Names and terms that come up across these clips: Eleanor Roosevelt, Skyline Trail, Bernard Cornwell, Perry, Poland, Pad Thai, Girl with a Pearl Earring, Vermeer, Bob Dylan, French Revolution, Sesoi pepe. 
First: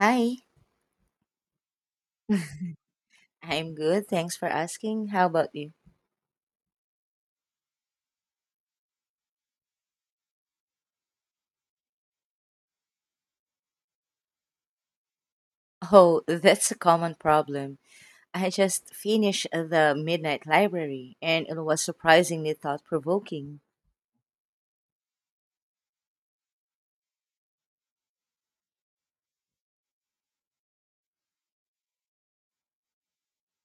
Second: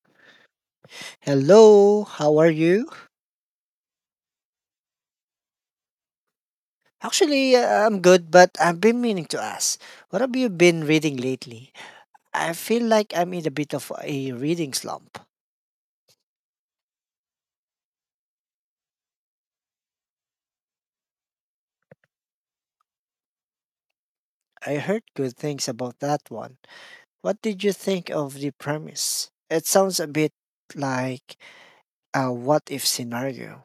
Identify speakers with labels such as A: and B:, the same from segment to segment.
A: Hi,
B: Hello, how are you?
A: I'm good. Thanks for asking. How about you?
B: Actually, I'm good, but I've been meaning to ask, what have you been reading lately? I feel like I'm in a bit of a reading slump.
A: Oh, that's a common problem. I just finished The Midnight Library and it was surprisingly thought provoking.
B: I heard good things about that one. What did you think of the premise? It sounds a bit like a what if scenario.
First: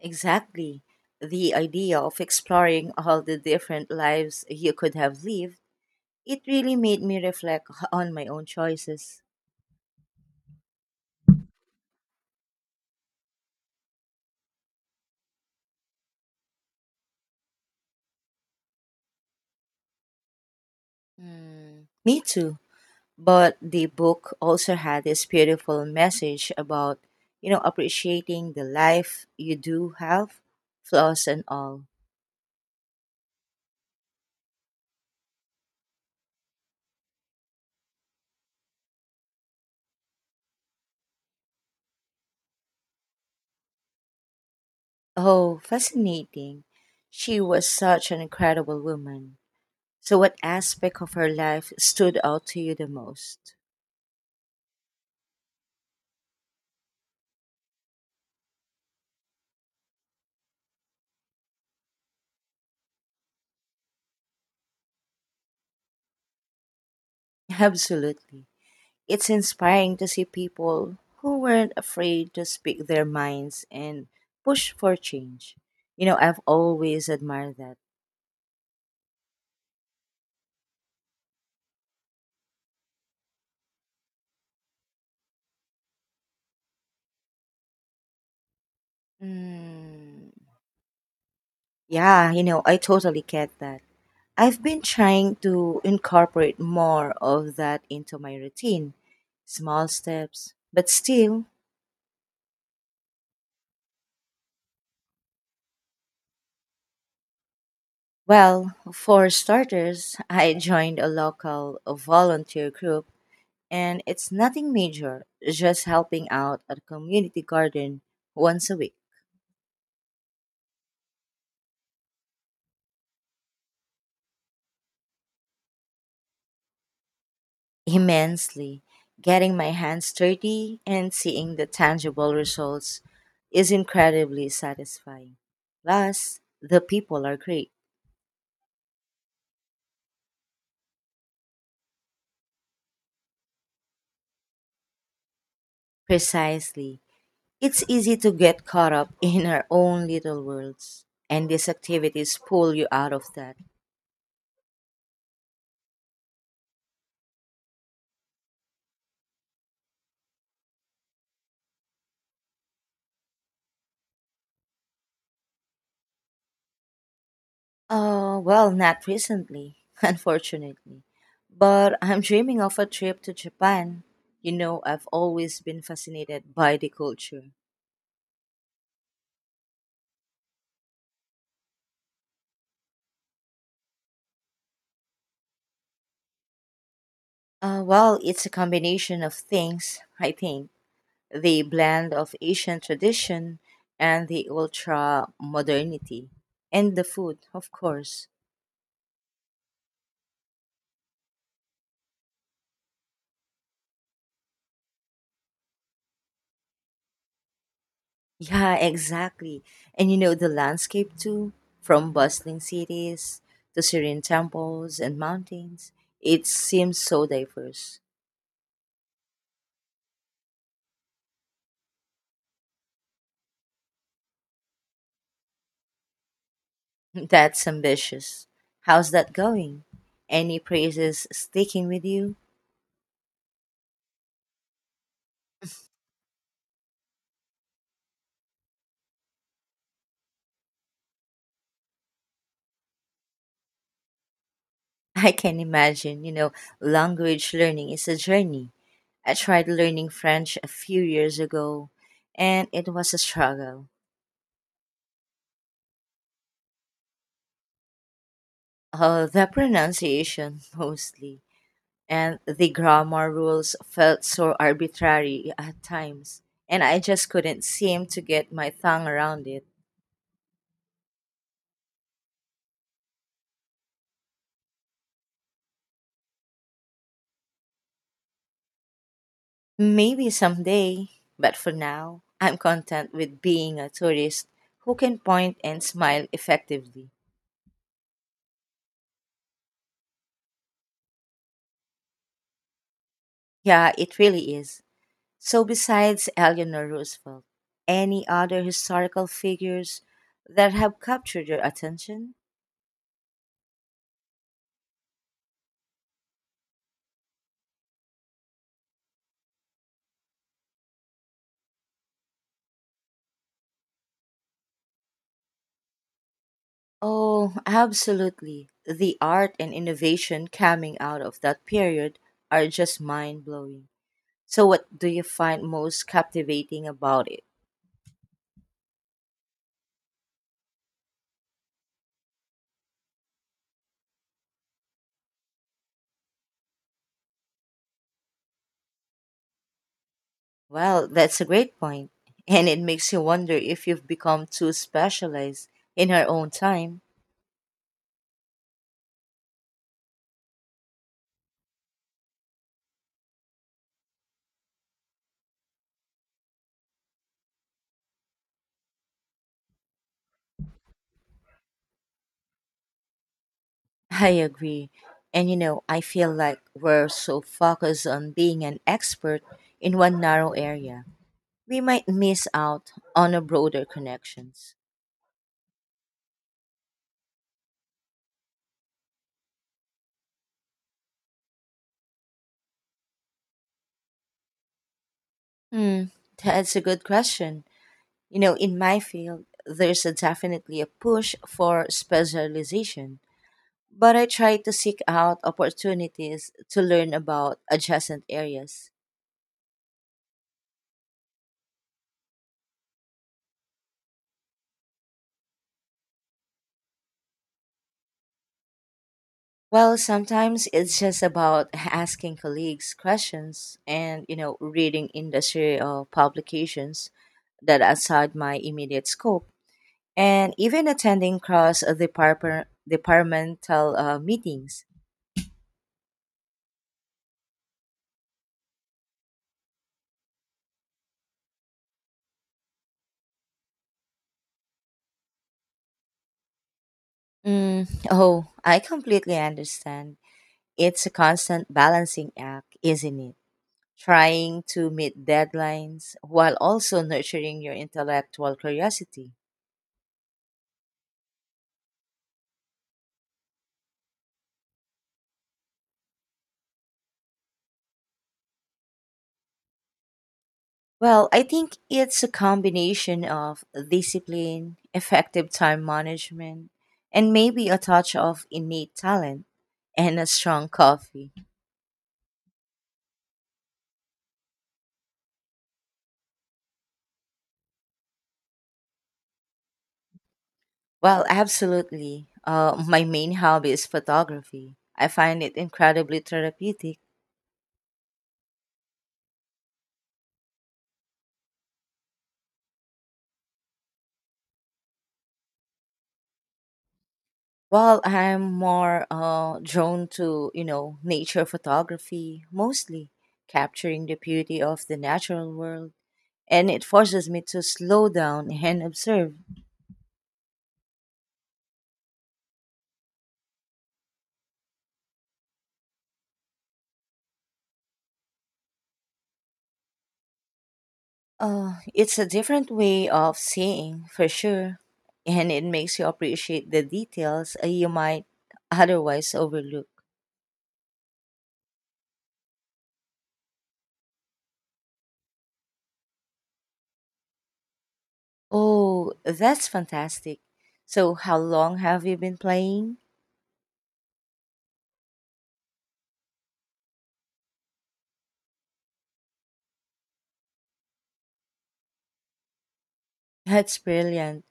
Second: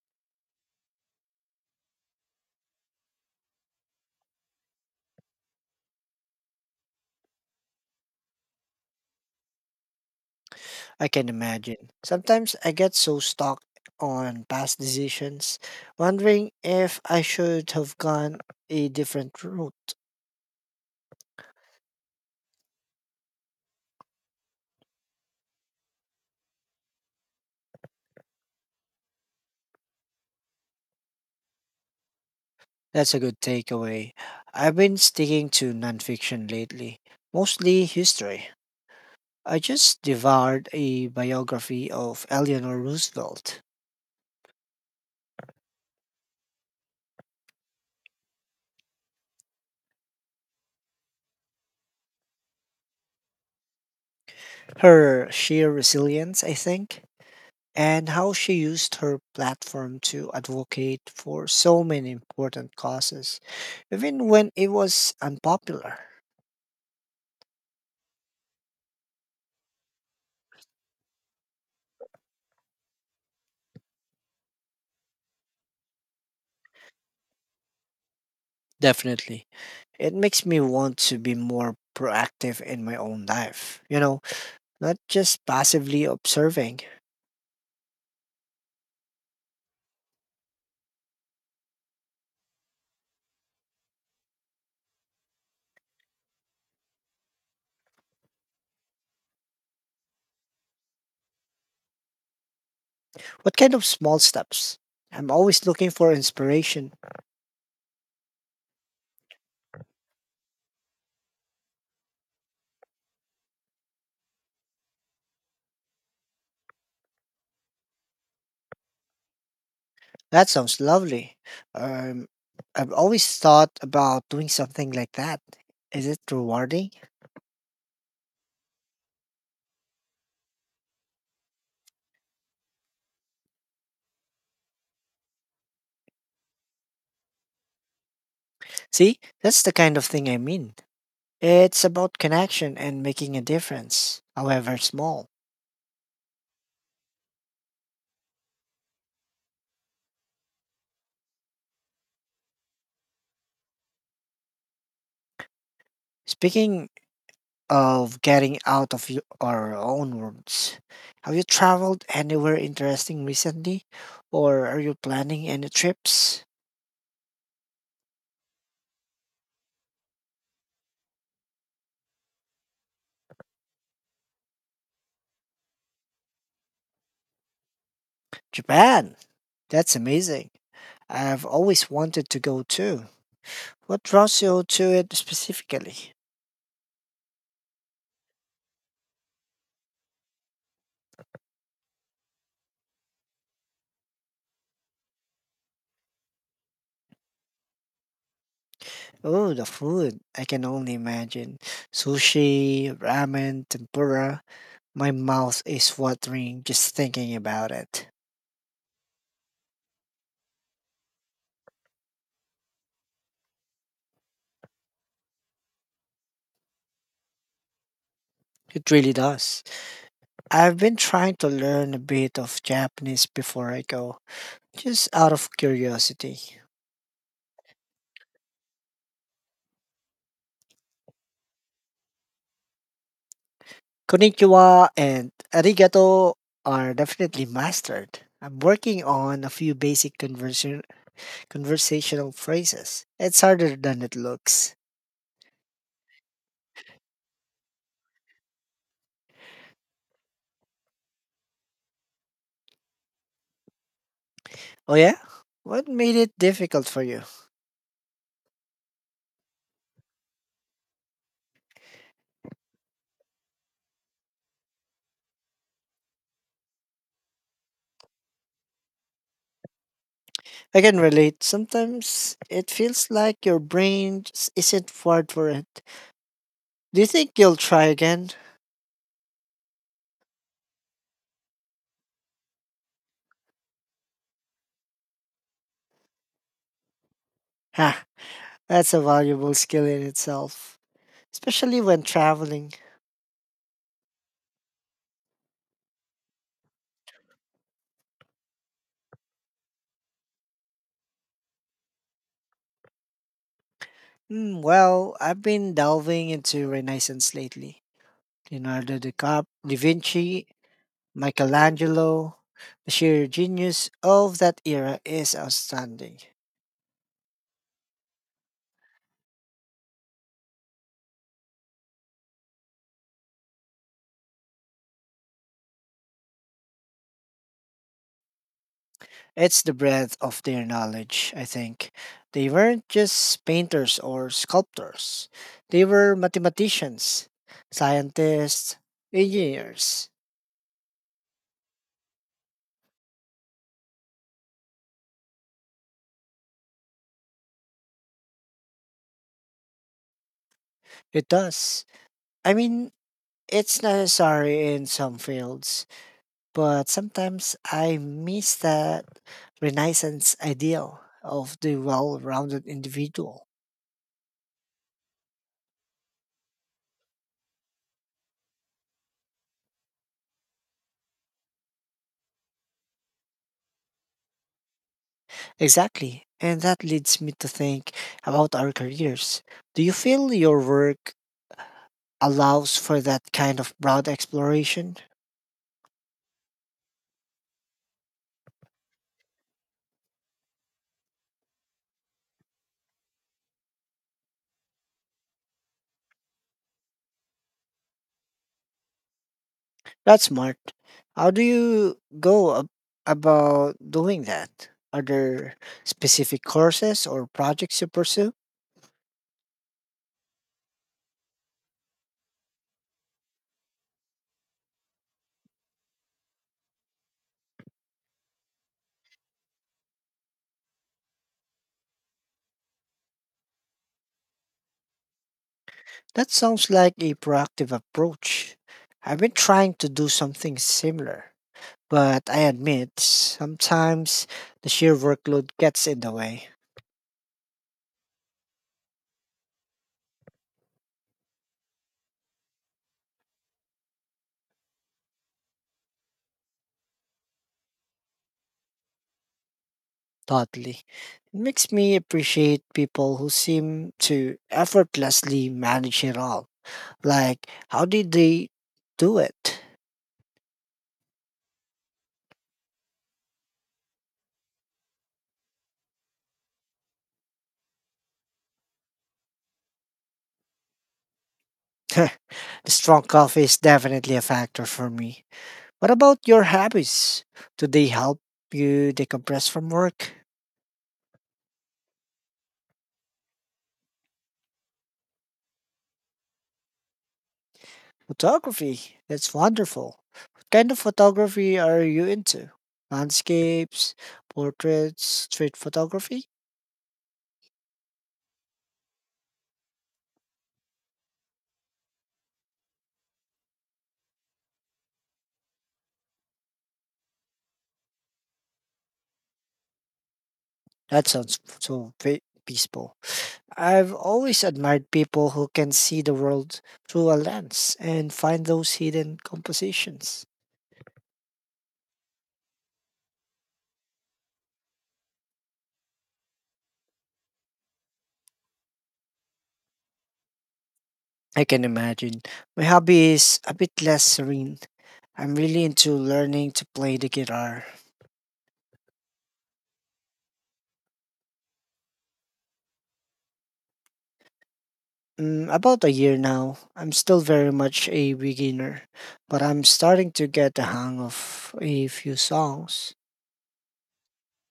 A: Exactly. The idea of exploring all the different lives you could have lived, it really made me reflect on my own choices.
B: I can imagine. Sometimes I get so stuck on past decisions, wondering if I should have gone a different route.
A: Hmm. Me too. But the book also had this beautiful message about appreciating the life you do have, flaws and all.
B: That's a good takeaway. I've been sticking to nonfiction lately, mostly history. I just devoured a biography of Eleanor Roosevelt.
A: Oh, fascinating. She was such an incredible woman. So what aspect of her life stood out to you the most?
B: Her sheer resilience, I think, and how she used her platform to advocate for so many important causes, even when it was unpopular.
A: Absolutely. It's inspiring to see people who weren't afraid to speak their minds and push for change. I've always admired that.
B: Definitely. It makes me want to be more proactive in my own life, you know, not just passively observing.
A: Mm. Yeah, I totally get that. I've been trying to incorporate more of that into my routine, small steps. But still,
B: What kind of small steps? I'm always looking for inspiration.
A: well, for starters, I joined a local volunteer group, and it's nothing major, just helping out at a community garden once a week.
B: That sounds lovely. Um, I've always thought about doing something like that. Is it rewarding?
A: Immensely. Getting my hands dirty and seeing the tangible results is incredibly satisfying. Plus, the people are great.
B: See, that's the kind of thing I mean. It's about connection and making a difference, however small.
A: Precisely. It's easy to get caught up in our own little worlds, and these activities pull you out of that.
B: Speaking of getting out of your, our own rooms. Have you traveled anywhere interesting recently? Or are you planning any trips?
A: Oh, well, not recently, unfortunately. But I'm dreaming of a trip to Japan. I've always been fascinated by the culture.
B: Japan! That's amazing. I've always wanted to go too. What draws you to it specifically?
A: Well, it's a combination of things, I think. The blend of Asian tradition and the ultra modernity. And the food, of course.
B: Oh, the food. I can only imagine. Sushi, ramen, tempura. My mouth is watering just thinking about it.
A: Yeah, exactly. And the landscape too, from bustling cities to serene temples and mountains. It seems so diverse.
B: It really does. I've been trying to learn a bit of Japanese before I go. Just out of curiosity,
A: That's ambitious. How's that going? Any praises sticking with you?
B: konnichiwa and arigato are definitely mastered. I'm working on a few conversational phrases. It's harder than it looks.
A: I can imagine, language learning is a journey. I tried learning French a few years ago and it was a struggle.
B: Oh, yeah? What made it difficult for you?
A: The pronunciation mostly, and the grammar rules felt so arbitrary at times, and I just couldn't seem to get my tongue around it.
B: I can relate. Sometimes it feels like your brain just isn't wired for it. Do you think you'll try again?
A: Maybe someday, but for now, I'm content with being a tourist who can point and smile effectively.
B: Ha, that's a valuable skill in itself, especially when traveling.
A: Yeah, it really is. So, besides Eleanor Roosevelt, any other historical figures that have captured your attention?
B: Mm, well, I've been delving into Renaissance lately. Da Vinci, Michelangelo, the sheer genius of that era is outstanding.
A: Oh, absolutely. The art and innovation coming out of that period are just mind blowing. So, what do you find most captivating about it?
B: It's the breadth of their knowledge, I think. They weren't just painters or sculptors, they were mathematicians, scientists, engineers.
A: Well, that's a great point, and it makes you wonder if you've become too specialized in our own time.
B: It does. I mean, it's necessary in some fields. But sometimes I miss that Renaissance ideal of the well rounded individual.
A: I agree. And I feel like we're so focused on being an expert in one narrow area, we might miss out on a broader connections.
B: Exactly. And that leads me to think about our careers. Do you feel your work allows for that kind of broad exploration?
A: Hmm, that's a good question. In my field, there's a definitely a push for specialization, but I try to seek out opportunities to learn about adjacent areas.
B: That's smart. How do you go ab- about doing that? Are there specific courses or projects you pursue?
A: Well, sometimes it's just about asking colleagues questions and, reading industry or publications that are outside my immediate scope, and even attending departmental meetings.
B: That sounds like a proactive approach. I've been trying to do something similar, but I admit sometimes the sheer workload gets in the way.
A: Mm, oh, I completely understand. It's a constant balancing act, isn't it? Trying to meet deadlines while also nurturing your intellectual curiosity.
B: Totally. It makes me appreciate people who seem to effortlessly manage it all. Like, how did they do it?
A: Well, I think it's a combination of discipline, effective time management, and maybe a touch of innate talent and a strong coffee.
B: The strong coffee is definitely a factor for me. What about your hobbies? Do they help you decompress from work?
A: Well, absolutely. My main hobby is photography. I find it incredibly therapeutic.
B: Photography. That's wonderful. What kind of photography are you into? Landscapes, portraits, street photography?
A: Well, I'm more drawn to, nature photography, mostly capturing the beauty of the natural world, and it forces me to slow down and observe.
B: That sounds f- so pe- peaceful. I've always admired people who can see the world through a lens and find those hidden compositions.
A: It's a different way of seeing, for sure, and it makes you appreciate the details you might otherwise overlook.
B: I can imagine. My hobby is a bit less serene. I'm really into learning to play the guitar.
A: Oh, that's fantastic. So, how long have you been playing?
B: Mm, about a year now. I'm still very much a beginner, but I'm starting to get the hang of a few songs.
A: That's brilliant.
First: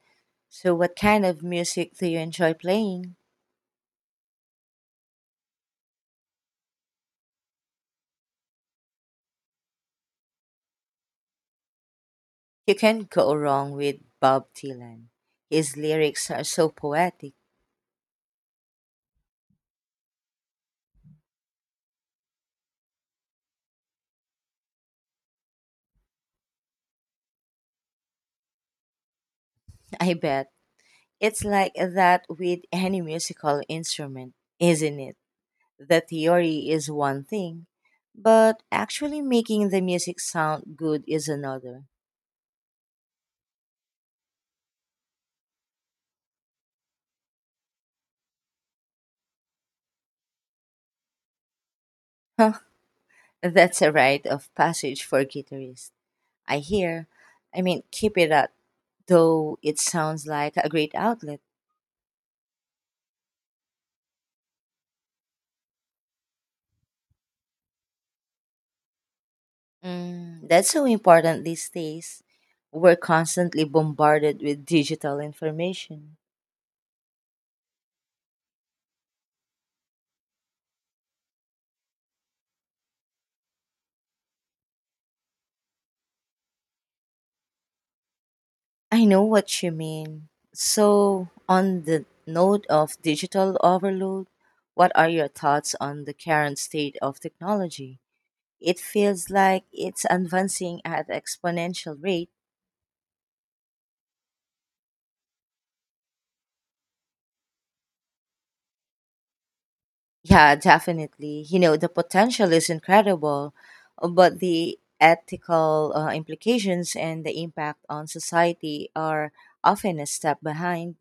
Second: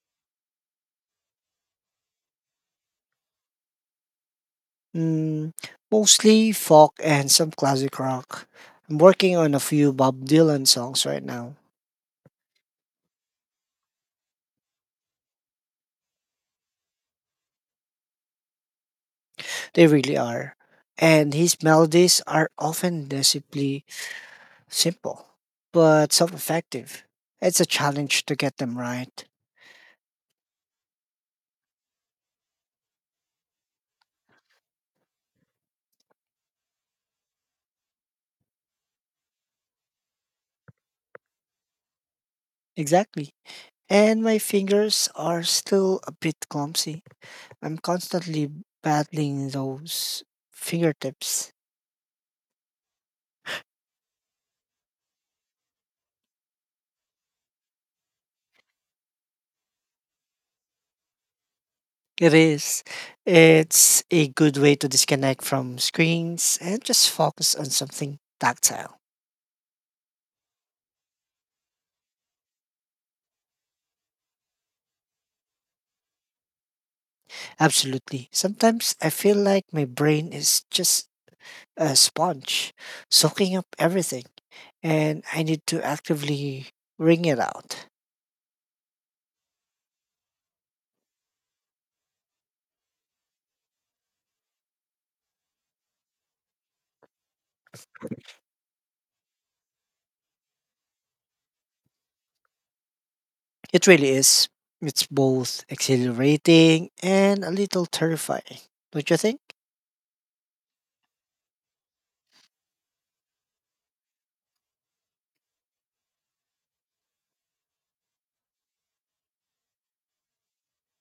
A: So, what kind of music do you enjoy playing?
B: Mm, mostly folk and some classic rock. I'm working on a few Bob Dylan songs right now.
A: You can't go wrong with Bob Dylan. His lyrics are so poetic.
B: They really are. And his melodies are often deceptively simple, but so effective. It's a challenge to get them right.
A: I bet. It's like that with any musical instrument, isn't it? The theory is one thing, but actually making the music sound good is another.
B: Exactly. And my fingers are still a bit clumsy. I'm constantly battling those fingertips.
A: Huh, that's a rite of passage for guitarists. I hear. I mean, keep it up, though it sounds like a great outlet.
B: It is. It's a good way to disconnect from screens and just focus on something tactile.
A: Mm, that's so important these days. We're constantly bombarded with digital information.
B: Absolutely. Sometimes I feel like my brain is just a sponge, soaking up everything, and I need to actively wring it out.
A: I know what you mean. So, on the note of digital overload, what are your thoughts on the current state of technology? It feels like it's advancing at exponential rate.
B: It really is. It's both exhilarating and a little terrifying, don't you think?
A: Yeah, definitely. The potential is incredible, but the ethical implications and the impact on society are often a step behind.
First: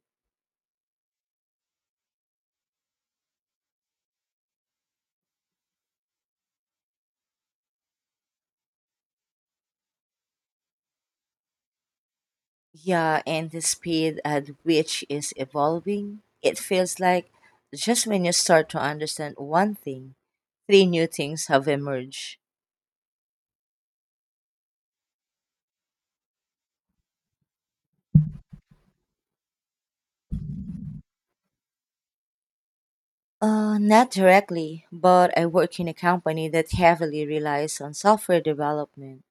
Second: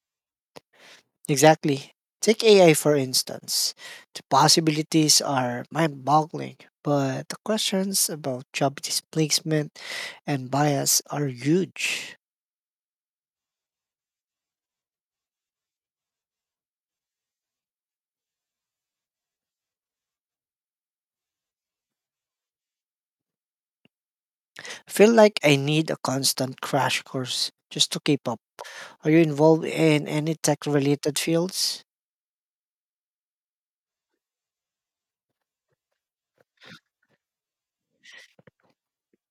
B: Exactly. Take AI for instance. The possibilities are mind boggling, but the questions about job displacement and bias are huge.
A: Yeah, and the speed at which is evolving, it feels like just when you start to understand one thing, three new things have emerged.
B: I feel like I need a constant crash course just to keep up. Are you involved in any tech related fields?
A: Not directly, but I work in a company that heavily relies on software development,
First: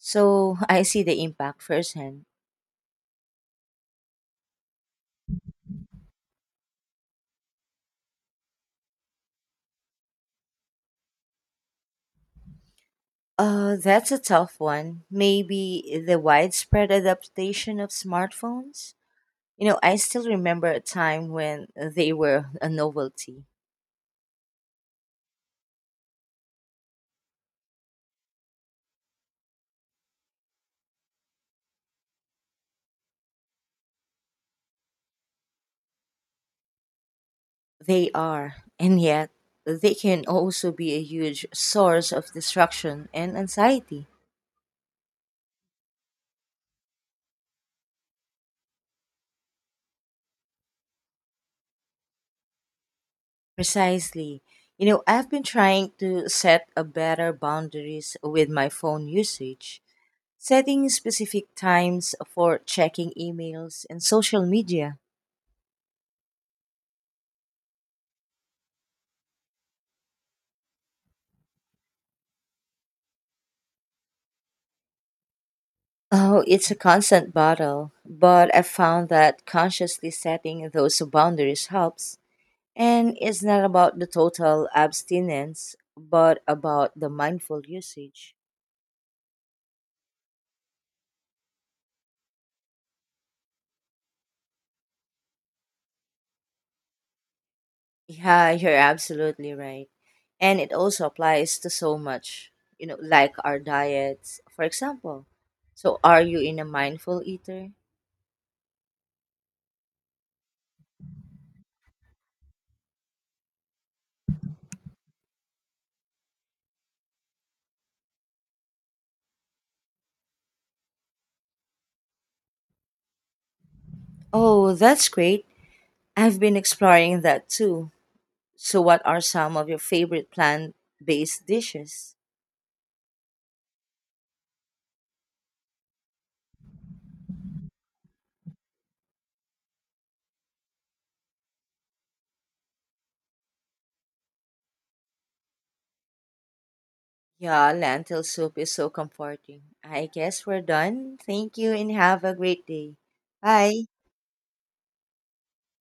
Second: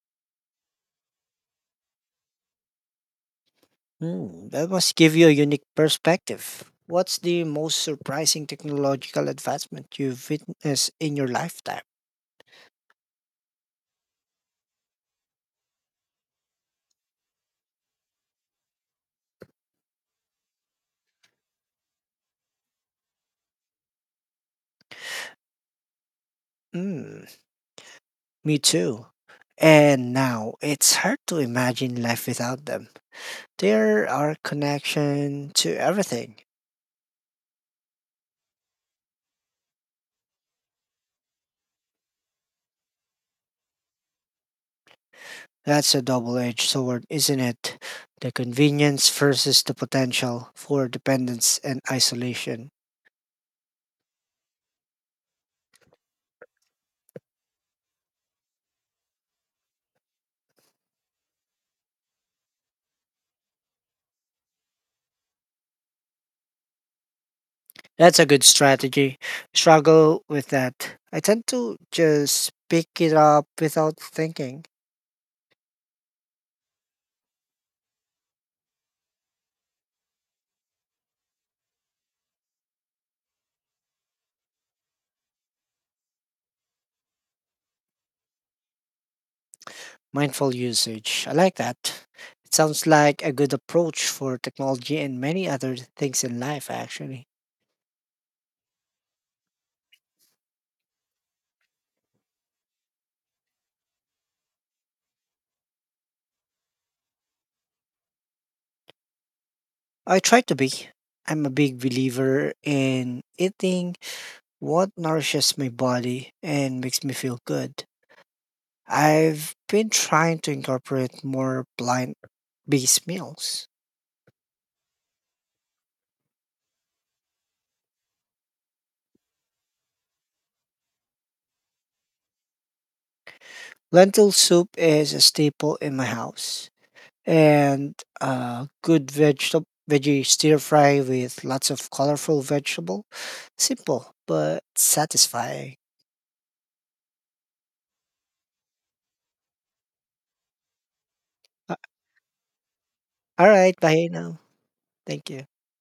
A: so I see the impact firsthand.
B: Hmm, that must give you a unique perspective. What's the most surprising technological advancement you've witnessed in your lifetime?
A: That's a tough one. Maybe the widespread adaptation of smartphones? I still remember a time when they were a novelty.
B: Hmm. Me too. And now it's hard to imagine life without them. They are our connection to everything.
A: They are, and yet they can also be a huge source of distraction and anxiety.
B: That's a double edged sword, isn't it? The convenience versus the potential for dependence and isolation.
A: Precisely. I've been trying to set a better boundaries with my phone usage, setting specific times for checking emails and social media.
B: That's a good strategy. Struggle with that. I tend to just pick it up without thinking.
A: Oh, it's a constant battle, but I found that consciously setting those boundaries helps. And it's not about the total abstinence, but about the mindful usage.
B: Mindful usage. I like that. It sounds like a good approach for technology and many other things in life, actually.
A: Yeah, you're absolutely right. And it also applies to so much, like our diets, for example. So, are you in a mindful eater?
B: I try to be. I'm a big believer in eating what nourishes my body and makes me feel good. I've been trying to incorporate more plant based meals.
A: Oh, that's great. I've been exploring that too. So, what are some of your favorite plant based dishes?
B: Lentil soup is a staple in my house, and a good vegetable veggie stir fry with lots of colorful vegetable. Simple but satisfying.
A: Yeah, lentil soup is so comforting. I guess we're done. Thank you
B: A-
A: and have a great day.
B: All right,
A: Bye.
B: bye now. Thank you.